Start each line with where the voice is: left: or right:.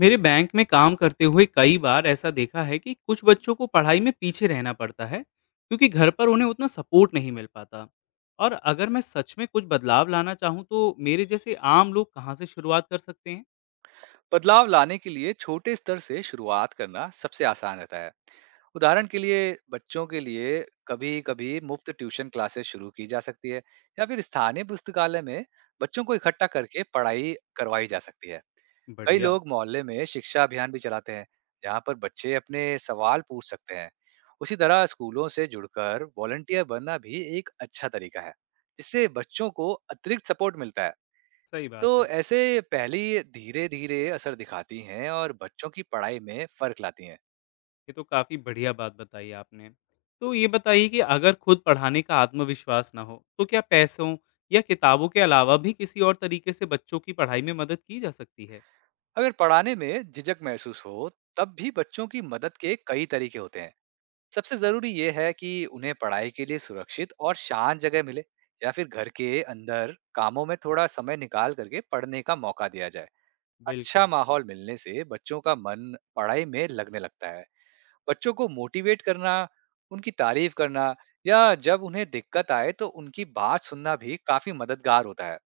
left: मेरे बैंक में काम करते हुए कई बार ऐसा देखा है कि कुछ बच्चों को पढ़ाई में पीछे रहना पड़ता है, क्योंकि घर पर उन्हें उतना सपोर्ट नहीं मिल पाता। और अगर मैं सच में कुछ बदलाव लाना चाहूँ, तो मेरे जैसे आम लोग कहाँ से शुरुआत कर सकते हैं?
right: बदलाव लाने के लिए छोटे स्तर से शुरुआत करना सबसे आसान रहता है। उदाहरण के लिए बच्चों के लिए कभी कभी मुफ्त ट्यूशन क्लासेस शुरू की जा सकती है। या फिर स्थानीय पुस्तकालय में बच्चों को इकट्ठा करके पढ़ाई करवाई जा सकती है। कई
left: बढ़िया।
right: लोग मोहल्ले में शिक्षा अभियान भी चलाते हैं जहाँ पर बच्चे अपने सवाल पूछ सकते हैं। उसी तरह स्कूलों से जुड़कर वॉलंटियर बनना भी एक अच्छा तरीका है जिससे बच्चों को अतिरिक्त सपोर्ट मिलता है।
left: सही
right: तो
left: बात है।
right: ऐसे पहेली धीरे धीरे असर दिखाती हैं और बच्चों की पढ़ाई में फर्क लाती हैं।
left: ये तो काफ़ी बढ़िया बात बताई आपने। तो ये बताइए कि अगर खुद पढ़ाने का आत्मविश्वास ना हो, तो क्या पैसों या किताबों के अलावा भी किसी और तरीके से बच्चों की पढ़ाई में मदद की जा सकती है?
right: अगर पढ़ाने में झिझक महसूस हो तब भी बच्चों की मदद के कई तरीके होते हैं। सबसे जरूरी ये है कि उन्हें पढ़ाई के लिए सुरक्षित और शांत जगह मिले या फिर घर के अंदर कामों में थोड़ा समय निकाल करके पढ़ने का मौका दिया जाए। अच्छा
left: बिल्कुल।
right: माहौल मिलने से बच्चों का मन पढ़ाई में लगने लगता है। बच्चों को मोटिवेट करना, उनकी तारीफ करना या जब उन्हें दिक्कत आए तो उनकी बात सुनना भी काफी मददगार होता है।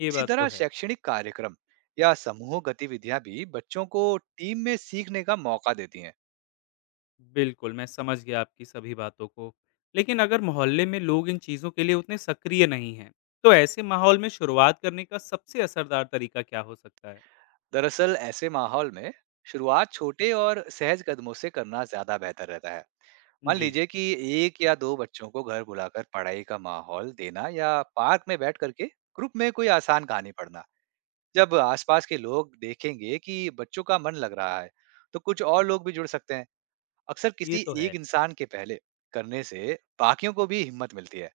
left: ये
right: इसी
left: बात तो
right: तरह
left: है।
right: शैक्षणिक कार्यक्रम या समूह गतिविधियां भी बच्चों को टीम में सीखने का मौका देती हैं।
left: बिल्कुल, मैं समझ गया आपकी सभी बातों को। लेकिन अगर मोहल्ले में लोग इन चीज़ों के लिए उतने सक्रिय नहीं हैं, तो ऐसे माहौल में शुरुआत करने का सबसे असरदार तरीका क्या हो सकता है?
right: दरअसल ऐसे माहौल में शुरुआत छोटे और सहज कदमों से करना ज्यादा बेहतर रहता है। मान
left: जी।
right: लीजिए कि एक या दो बच्चों को घर बुलाकर पढ़ाई का माहौल देना या पार्क में बैठ करके ग्रुप में कोई आसान कहानी पढ़ना। जब आसपास के लोग देखेंगे कि बच्चों का मन लग रहा है, तो कुछ और लोग भी जुड़ सकते हैं। अक्सर
left: ये
right: किसी
left: तो
right: एक
left: है।
right: इंसान के पहले करने से बाकियों को भी हिम्मत मिलती है।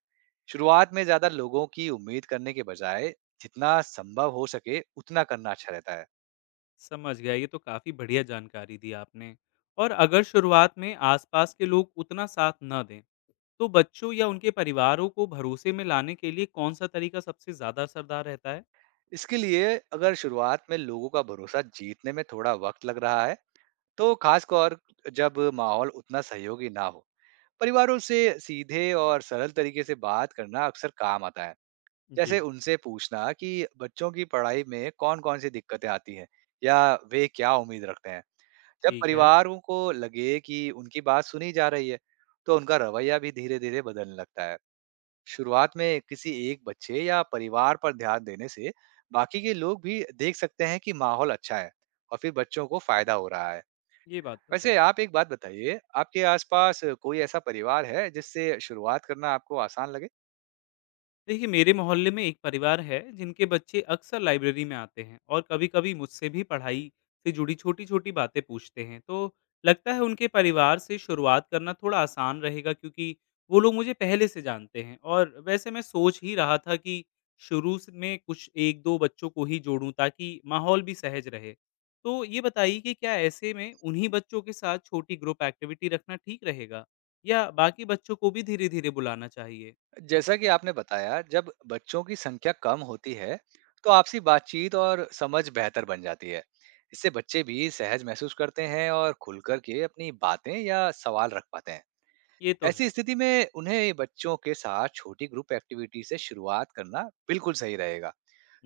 right: शुरुआत में ज्यादा लोगों की उम्मीद करने के बजाय जितना संभव हो सके उतना करना अच्छा रहता है।
left: समझ गया, ये तो काफ़ी बढ़िया जानकारी दी आपने। और अगर शुरुआत में आसपास के लोग उतना साथ ना दें, तो बच्चों या उनके परिवारों को भरोसे में लाने के लिए कौन-सा तरीका सबसे ज़्यादा असरदार रहता है?
right: इसके लिए अगर शुरुआत में लोगों का भरोसा जीतने में थोड़ा वक्त लग रहा है, तो खासकर जब माहौल उतना सहयोगी ना हो, परिवारों से सीधे और सरल तरीके से बात करना अक्सर काम आता है। जैसे
left: जी।
right: उनसे पूछना कि बच्चों की पढ़ाई में कौन-कौन सी दिक्कतें आती हैं या वे क्या उम्मीद रखते हैं। जब
left: ठीक है।
right: परिवारों को लगे कि उनकी बात सुनी जा रही है, तो उनका रवैया भी धीरे-धीरे बदलने लगता है। शुरुआत में किसी एक बच्चे या परिवार पर ध्यान देने से बाकी के लोग भी देख सकते हैं कि माहौल अच्छा है और फिर बच्चों को फायदा हो रहा है।
left: ये बात तो
right: वैसे
left: है।
right: आप एक बात बताइए, आपके आसपास कोई ऐसा परिवार है जिससे शुरुआत करना आपको आसान लगे?
left: देखिए, मेरे मोहल्ले में एक परिवार है जिनके बच्चे अक्सर लाइब्रेरी में आते हैं और कभी-कभी मुझसे भी पढ़ाई से जुड़ी छोटी-छोटी बातें पूछते हैं, तो लगता है उनके परिवार से शुरुआत करना थोड़ा आसान रहेगा, क्योंकि वो लोग मुझे पहले से जानते हैं। और वैसे मैं सोच ही रहा था कि में कुछ एक दो बच्चों को ही जोड़ूं, ताकि माहौल भी सहज रहे। तो ये बताइए कि क्या ऐसे में उन्हीं बच्चों के साथ छोटी ग्रुप एक्टिविटी रखना ठीक रहेगा, या बाकी बच्चों को भी धीरे-धीरे बुलाना चाहिए?
right: जैसा कि आपने बताया, जब बच्चों की संख्या कम होती है, तो आपसी बातचीत और समझ बेहतर बन जाती है। इससे बच्चे भी सहज महसूस करते हैं और खुलकर के अपनी बातें या सवाल रख पाते हैं।
left: ये तो
right: ऐसी
left: है।
right: स्थिति में उन्हें बच्चों के साथ छोटी ग्रुप एक्टिविटी से शुरुआत करना बिल्कुल सही रहेगा।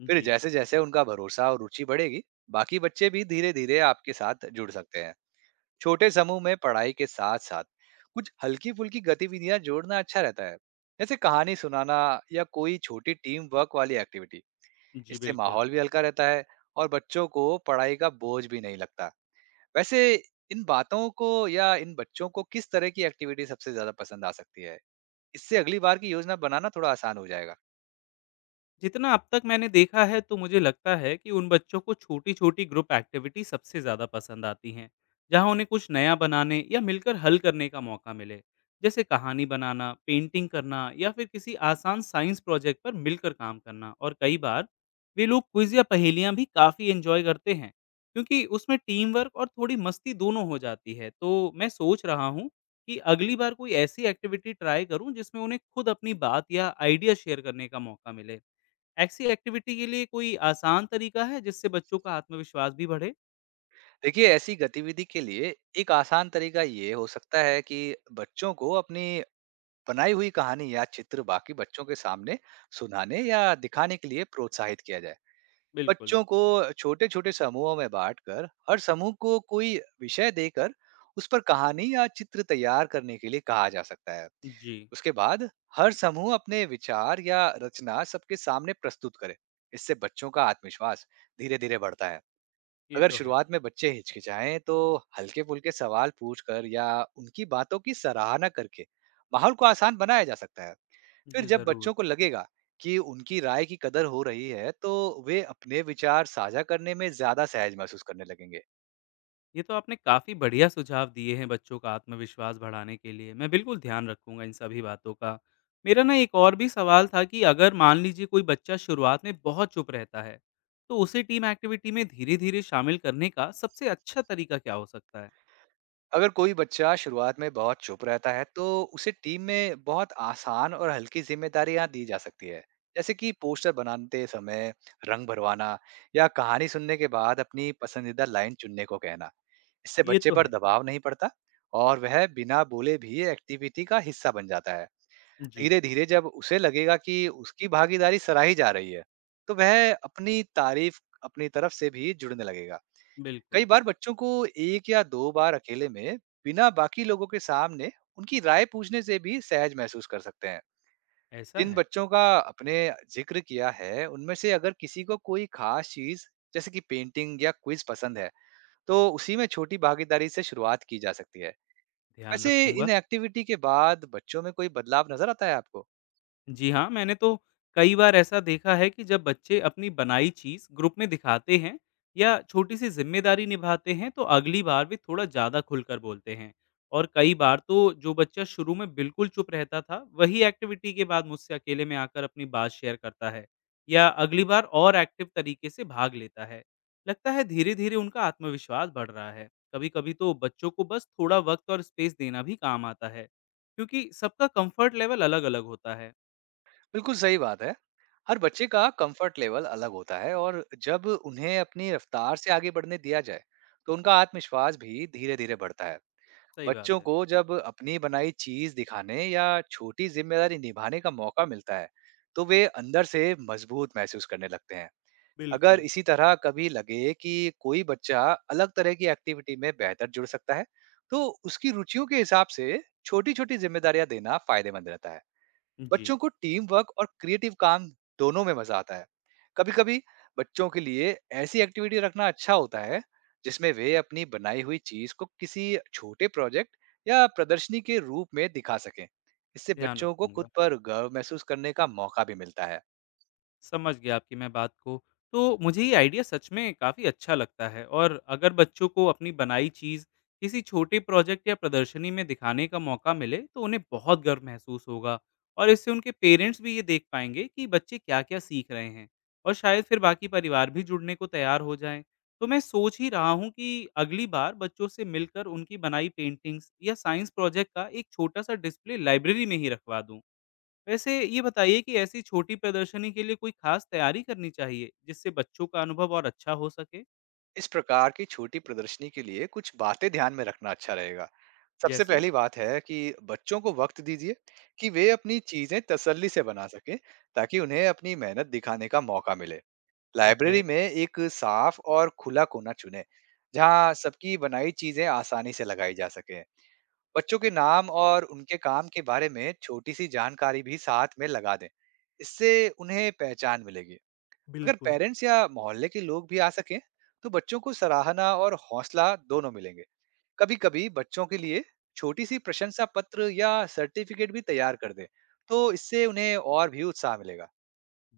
right: फिर
left: जी।
right: जैसे-जैसे उनका भरोसा और रुचि बढ़ेगी, बाकी बच्चे भी धीरे-धीरे आपके साथ जुड़ सकते हैं। छोटे समूह में पढ़ाई के साथ साथ कुछ हल्की फुल्की गतिविधियां जोड़ना अच्छा रहता है, जैसे कहानी सुनाना या कोई छोटी टीम वर्क वाली एक्टिविटी।
left: जी,
right: इससे
left: बिल्कुल।
right: माहौल भी हल्का रहता है और बच्चों को पढ़ाई का बोझ भी नहीं लगता। वैसे इन बातों को या इन बच्चों को किस तरह की एक्टिविटी सबसे ज्यादा पसंद आ सकती है, इससे अगली बार की योजना बनाना थोड़ा आसान हो जाएगा।
left: जितना अब तक मैंने देखा है, तो मुझे लगता है कि उन बच्चों को छोटी-छोटी ग्रुप एक्टिविटी सबसे ज़्यादा पसंद आती हैं, जहाँ उन्हें कुछ नया बनाने या मिलकर हल करने का मौका मिले। जैसे कहानी बनाना, पेंटिंग करना, या फिर किसी आसान साइंस प्रोजेक्ट पर मिलकर काम करना। और कई बार वे लोग क्विज़ या पहेलियाँ भी काफ़ी एंजॉय करते हैं, क्योंकि उसमें टीम वर्क और थोड़ी मस्ती दोनों हो जाती है। तो मैं सोच रहा हूँ कि अगली बार कोई ऐसी एक्टिविटी ट्राई करूँ जिसमें उन्हें खुद अपनी बात या आइडिया शेयर करने का मौका मिले। ऐसी एक्टिविटी के लिए कोई आसान तरीका है जिससे बच्चों का आत्मविश्वास भी बढ़े?
right: देखिए ऐसी गतिविधि के लिए एक आसान तरीका ये हो सकता है कि बच्चों को अपनी बनाई हुई कहानी या चित्र बाकी बच्चों के सामने सुनाने या दिखाने के लिए प्रोत्साहित किया जाए।
left: बिल्कुल।
right: बच्चों को छोटे छोटे समूहों में बांटकर हर समूह को कोई विषय देकर उस पर कहानी या चित्र तैयार करने के लिए कहा जा सकता है।
left: जी।
right: उसके बाद हर समूह अपने विचार या रचना सबके सामने प्रस्तुत करे। इससे बच्चों का आत्मविश्वास धीरे धीरे बढ़ता है।
left: ये
right: अगर
left: तो है।
right: शुरुआत में बच्चे हिचकिचाएं तो हल्के-फुल्के सवाल पूछकर या उनकी बातों की सराहना करके माहौल को आसान बनाया जा सकता है। फिर
left: जी
right: जब
left: ज़रूर।
right: बच्चों को लगेगा कि उनकी राय की कदर हो रही है, तो वे अपने विचार साझा करने में ज़्यादा सहज महसूस करने लगेंगे।
left: ये तो आपने काफ़ी बढ़िया सुझाव दिए हैं बच्चों का आत्मविश्वास बढ़ाने के लिए। मैं बिल्कुल ध्यान रखूँगा इन सभी बातों का। मेरा ना एक और भी सवाल था कि अगर मान लीजिए कोई बच्चा शुरुआत में बहुत चुप रहता है, तो उसे टीम एक्टिविटी में धीरे-धीरे शामिल करने का सबसे अच्छा तरीका क्या हो सकता है?
right: अगर कोई बच्चा शुरुआत में बहुत चुप रहता है, तो उसे टीम में बहुत आसान और हल्की जिम्मेदारियां दी जा सकती है, जैसे कि पोस्टर बनाते समय रंग भरवाना या कहानी सुनने के बाद अपनी पसंदीदा लाइन चुनने को कहना। इससे
left: ये
right: बच्चे
left: तो
right: पर
left: है।
right: दबाव नहीं पड़ता और वह बिना बोले भी एक्टिविटी का हिस्सा बन जाता है।
left: जी,
right: धीरे धीरे जब उसे लगेगा कि उसकी भागीदारी सराही जा रही है, तो वह अपनी तारीफ अपनी तरफ से भी जुड़ने लगेगा। कई
left: बिल्कुल।
right: बार बच्चों को एक या दो बार अकेले में बिना बाकी लोगों के सामने उनकी राय पूछने से भी सहज महसूस कर सकते हैं।
left: ऐसा
right: जिन
left: है।
right: बच्चों का अपने जिक्र किया है उनमें से अगर किसी को कोई खास चीज जैसे कि पेंटिंग या क्विज पसंद है, तो उसी में छोटी भागीदारी से शुरुआत की जा सकती है।
left: ध्यान
right: वैसे
left: रखूँगा।
right: इन एक्टिविटी के बाद बच्चों में कोई बदलाव नजर आता है आपको?
left: जी हाँ, मैंने तो कई बार ऐसा देखा है कि जब बच्चे अपनी बनाई चीज़ ग्रुप में दिखाते हैं या छोटी-सी ज़िम्मेदारी निभाते हैं, तो अगली बार वे थोड़ा ज़्यादा खुलकर बोलते हैं। और कई बार तो जो बच्चा शुरू में बिल्कुल चुप रहता था, वही एक्टिविटी के बाद मुझसे अकेले में आकर अपनी बात शेयर करता है या अगली बार और एक्टिव तरीके से भाग लेता है। लगता है धीरे-धीरे उनका आत्मविश्वास बढ़ रहा है। कभी-कभी तो बच्चों को बस थोड़ा वक़्त और स्पेस देना भी काम आता है, क्योंकि सबका कंफर्ट लेवल अलग-अलग होता है।
right: बिल्कुल सही बात है। हर बच्चे का कंफर्ट लेवल अलग होता है और जब उन्हें अपनी रफ्तार से आगे बढ़ने दिया जाए तो उनका आत्मविश्वास भी धीरे धीरे बढ़ता है।
left: सही बात
right: बच्चों
left: है।
right: को जब अपनी बनाई चीज दिखाने या छोटी जिम्मेदारी निभाने का मौका मिलता है, तो वे अंदर से मजबूत महसूस करने लगते हैं। अगर
left: बिल्कुल,
right: इसी तरह कभी लगे कि कोई बच्चा अलग तरह की एक्टिविटी में बेहतर जुड़ सकता है, तो उसकी रुचियों के हिसाब से छोटी-छोटी जिम्मेदारियां देना फायदेमंद रहता है।
left: जी,
right: बच्चों को टीम वर्क और क्रिएटिव काम दोनों में मजा आता है। कभी-कभी बच्चों के लिए ऐसी एक्टिविटी रखना अच्छा होता है, जिसमें वे अपनी बनाई हुई चीज को किसी छोटे प्रोजेक्ट या प्रदर्शनी के रूप में दिखा सकें। इससे
left: ध्यान
right: बच्चों को खुद
left: रखूँगा।
right: पर गर्व महसूस करने का मौका भी मिलता है।
left: समझ गया आपकी मैं बात को। तो मुझे ये आइडिया सच में काफ़ी अच्छा लगता है, और अगर बच्चों को अपनी बनाई चीज़ किसी छोटे प्रोजेक्ट या प्रदर्शनी में दिखाने का मौका मिले, तो उन्हें बहुत गर्व महसूस होगा, और इससे उनके पेरेंट्स भी ये देख पाएँगे कि बच्चे क्या-क्या सीख रहे हैं, और शायद फिर बाकी परिवार भी जुड़ने को तैयार हो जाएँ। तो मैं सोच ही रहा हूँ कि अगली बार बच्चों से मिलकर उनकी बनाई पेंटिंग्स या साइंस प्रोजेक्ट का एक छोटा-सा डिस्प्ले लाइब्रेरी में ही रखवा दूँ। वैसे ये बताइए कि ऐसी छोटी प्रदर्शनी के लिए कोई खास तैयारी करनी चाहिए, जिससे बच्चों का अनुभव और अच्छा हो सके?
right: इस प्रकार की छोटी प्रदर्शनी के लिए कुछ बातें ध्यान में रखना अच्छा रहेगा। सबसे
left: जैसे?
right: पहली बात है कि बच्चों को वक्त दीजिए कि वे अपनी चीजें तसल्ली से बना सकें, ताकि उन्हें अपनी मेहनत दिखाने का मौका मिले।
left: ठीक है।
right: लाइब्रेरी में एक साफ और खुला कोना चुने जहां सबकी बनाई चीजें आसानी से लगाई जा सके। बच्चों के नाम और उनके काम के बारे में छोटी सी जानकारी भी साथ में लगा दें, इससे उन्हें पहचान मिलेगी। अगर
left: बिल्कुल।
right: पेरेंट्स या मोहल्ले के लोग भी आ सकें, तो बच्चों को सराहना और हौसला दोनों मिलेंगे। कभी कभी बच्चों के लिए छोटी सी प्रशंसा पत्र या सर्टिफिकेट भी तैयार कर दें, तो इससे उन्हें और भी उत्साह मिलेगा।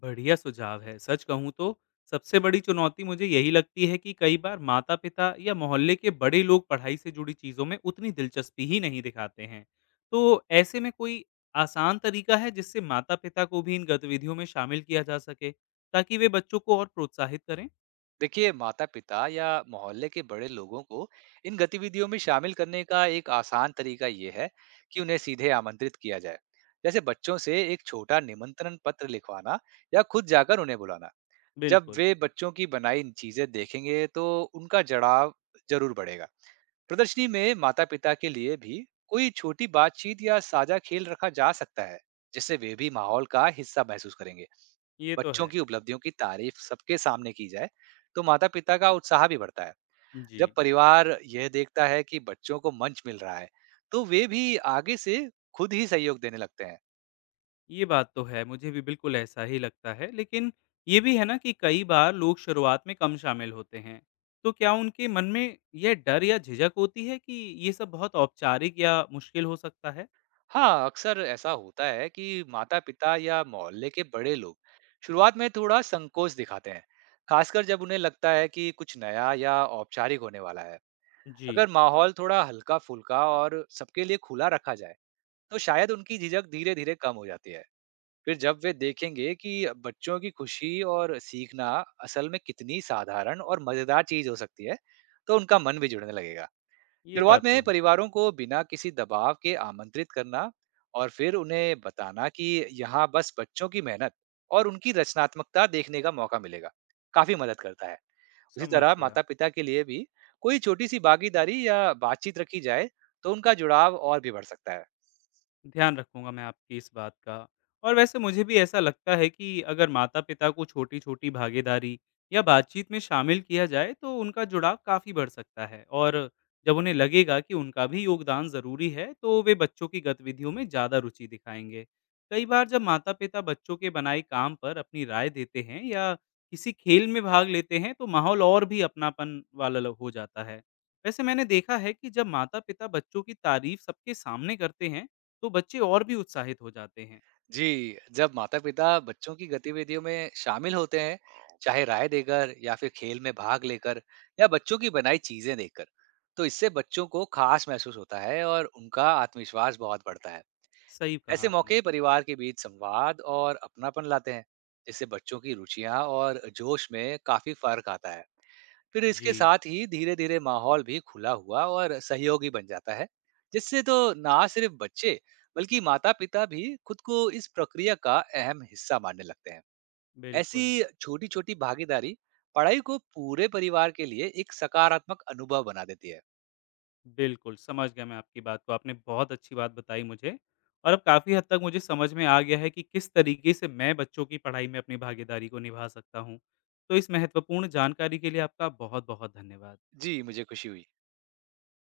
left: बढ़िया सुझाव है। सच कहूँ तो सबसे बड़ी चुनौती मुझे यही लगती है कि कई बार माता-पिता या मोहल्ले के बड़े लोग पढ़ाई से जुड़ी चीज़ों में उतनी दिलचस्पी ही नहीं दिखाते हैं। तो ऐसे में कोई आसान तरीका है जिससे माता-पिता को भी इन गतिविधियों में शामिल किया जा सके, ताकि वे बच्चों को और प्रोत्साहित करें?
right: देखिए माता पिता या मोहल्ले के बड़े लोगों को इन गतिविधियों में शामिल करने का एक आसान तरीका ये है कि उन्हें सीधे आमंत्रित किया जाए, जैसे बच्चों से एक छोटा निमंत्रण पत्र लिखवाना या खुद जाकर उन्हें बुलाना। जब
left: बिल्कुल,
right: वे बच्चों की बनाई इन चीजें देखेंगे तो उनका जड़ाव जरूर बढ़ेगा। प्रदर्शनी में माता पिता के लिए भी कोई छोटी बातचीत या साझा खेल रखा जा सकता है, जिससे वे भी माहौल का हिस्सा महसूस करेंगे।
left: ये तो
right: बच्चों
left: है।
right: की उपलब्धियों की तारीफ सबके सामने की जाए, तो माता पिता का उत्साह भी बढ़ता है।
left: जी।
right: जब परिवार यह देखता है कि बच्चों को मंच मिल रहा है, तो वे भी आगे से खुद ही सहयोग देने लगते हैं।
left: ये बात तो है, मुझे भी बिल्कुल ऐसा ही लगता है। लेकिन ये भी है ना कि कई बार लोग शुरुआत में कम शामिल होते हैं। तो क्या उनके मन में यह डर या झिझक होती है कि ये सब बहुत औपचारिक या मुश्किल हो सकता है?
right: हाँ, अक्सर ऐसा होता है कि माता-पिता या मोहल्ले के बड़े लोग शुरुआत में थोड़ा संकोच दिखाते हैं, खासकर जब उन्हें लगता है कि कुछ नया या औपचारिक होने वाला है। अगर
left: जी,
right: माहौल थोड़ा हल्का-फुल्का और सबके लिए खुला रखा जाए, तो शायद उनकी झिझक धीरे-धीरे कम हो जाती है। फिर जब वे देखेंगे कि बच्चों की खुशी और सीखना असल में कितनी साधारण और मज़ेदार चीज़ हो सकती है, तो उनका मन भी जुड़ने लगेगा।
left: ये
right: शुरुआत
left: बात तो
right: में
left: है।
right: परिवारों को बिना किसी दबाव के आमंत्रित करना और फिर उन्हें बताना कि यहाँ बस बच्चों की मेहनत और उनकी रचनात्मकता देखने का मौका मिलेगा, काफी मदद करता है। उसी
left: समझ
right: तरह
left: गया।
right: माता पिता के लिए भी कोई छोटी सी भागीदारी या बातचीत रखी जाए, तो उनका जुड़ाव और भी बढ़ सकता है।
left: ध्यान रखूँगा मैं आपकी इस बात का। और वैसे मुझे भी ऐसा लगता है कि अगर माता-पिता को छोटी-छोटी भागीदारी या बातचीत में शामिल किया जाए, तो उनका जुड़ाव काफ़ी बढ़ सकता है। और जब उन्हें लगेगा कि उनका भी योगदान ज़रूरी है, तो वे बच्चों की गतिविधियों में ज़्यादा रुचि दिखाएँगे। कई बार जब माता-पिता बच्चों के बनाए काम पर अपनी राय देते हैं या किसी खेल में भाग लेते हैं, तो माहौल और भी अपनापन वाला ल हो जाता है। वैसे मैंने देखा है कि जब माता-पिता बच्चों की तारीफ़ सबके सामने करते हैं, तो बच्चे और भी उत्साहित हो जाते हैं।
right: जी, जब माता-पिता बच्चों की गतिविधियों में शामिल होते हैं, चाहे राय देकर या फिर खेल में भाग लेकर या बच्चों की बनाई चीजें देखकर, तो इससे बच्चों को खास महसूस होता है और उनका आत्मविश्वास बहुत बढ़ता है।
left: सही कहा
right: ऐसे
left: आपने।
right: मौके परिवार के बीच संवाद और अपनापन लाते हैं, जिससे बच्चों की रुचियां और जोश में काफी फर्क आता है। फिर इसके
left: जी,
right: साथ ही धीरे धीरे माहौल भी खुला हुआ और सहयोगी बन जाता है, जिससे तो ना सिर्फ बच्चे बल्कि माता पिता भी खुद को इस प्रक्रिया का अहम हिस्सा मानने लगते हैं। ऐसी
left: बिल्कुल,
right: छोटी छोटी भागीदारी पढ़ाई को पूरे परिवार के लिए एक सकारात्मक अनुभव बना देती है।
left: बिल्कुल, समझ गया मैं आपकी बात को। आपने बहुत अच्छी बात बताई मुझे, और अब काफ़ी हद तक मुझे समझ में आ गया है कि किस तरीके से मैं बच्चों की पढ़ाई में अपनी भागीदारी को निभा सकता हूँ। तो इस महत्वपूर्ण जानकारी के लिए आपका बहुत-बहुत धन्यवाद।
right: जी, मुझे खुशी हुई।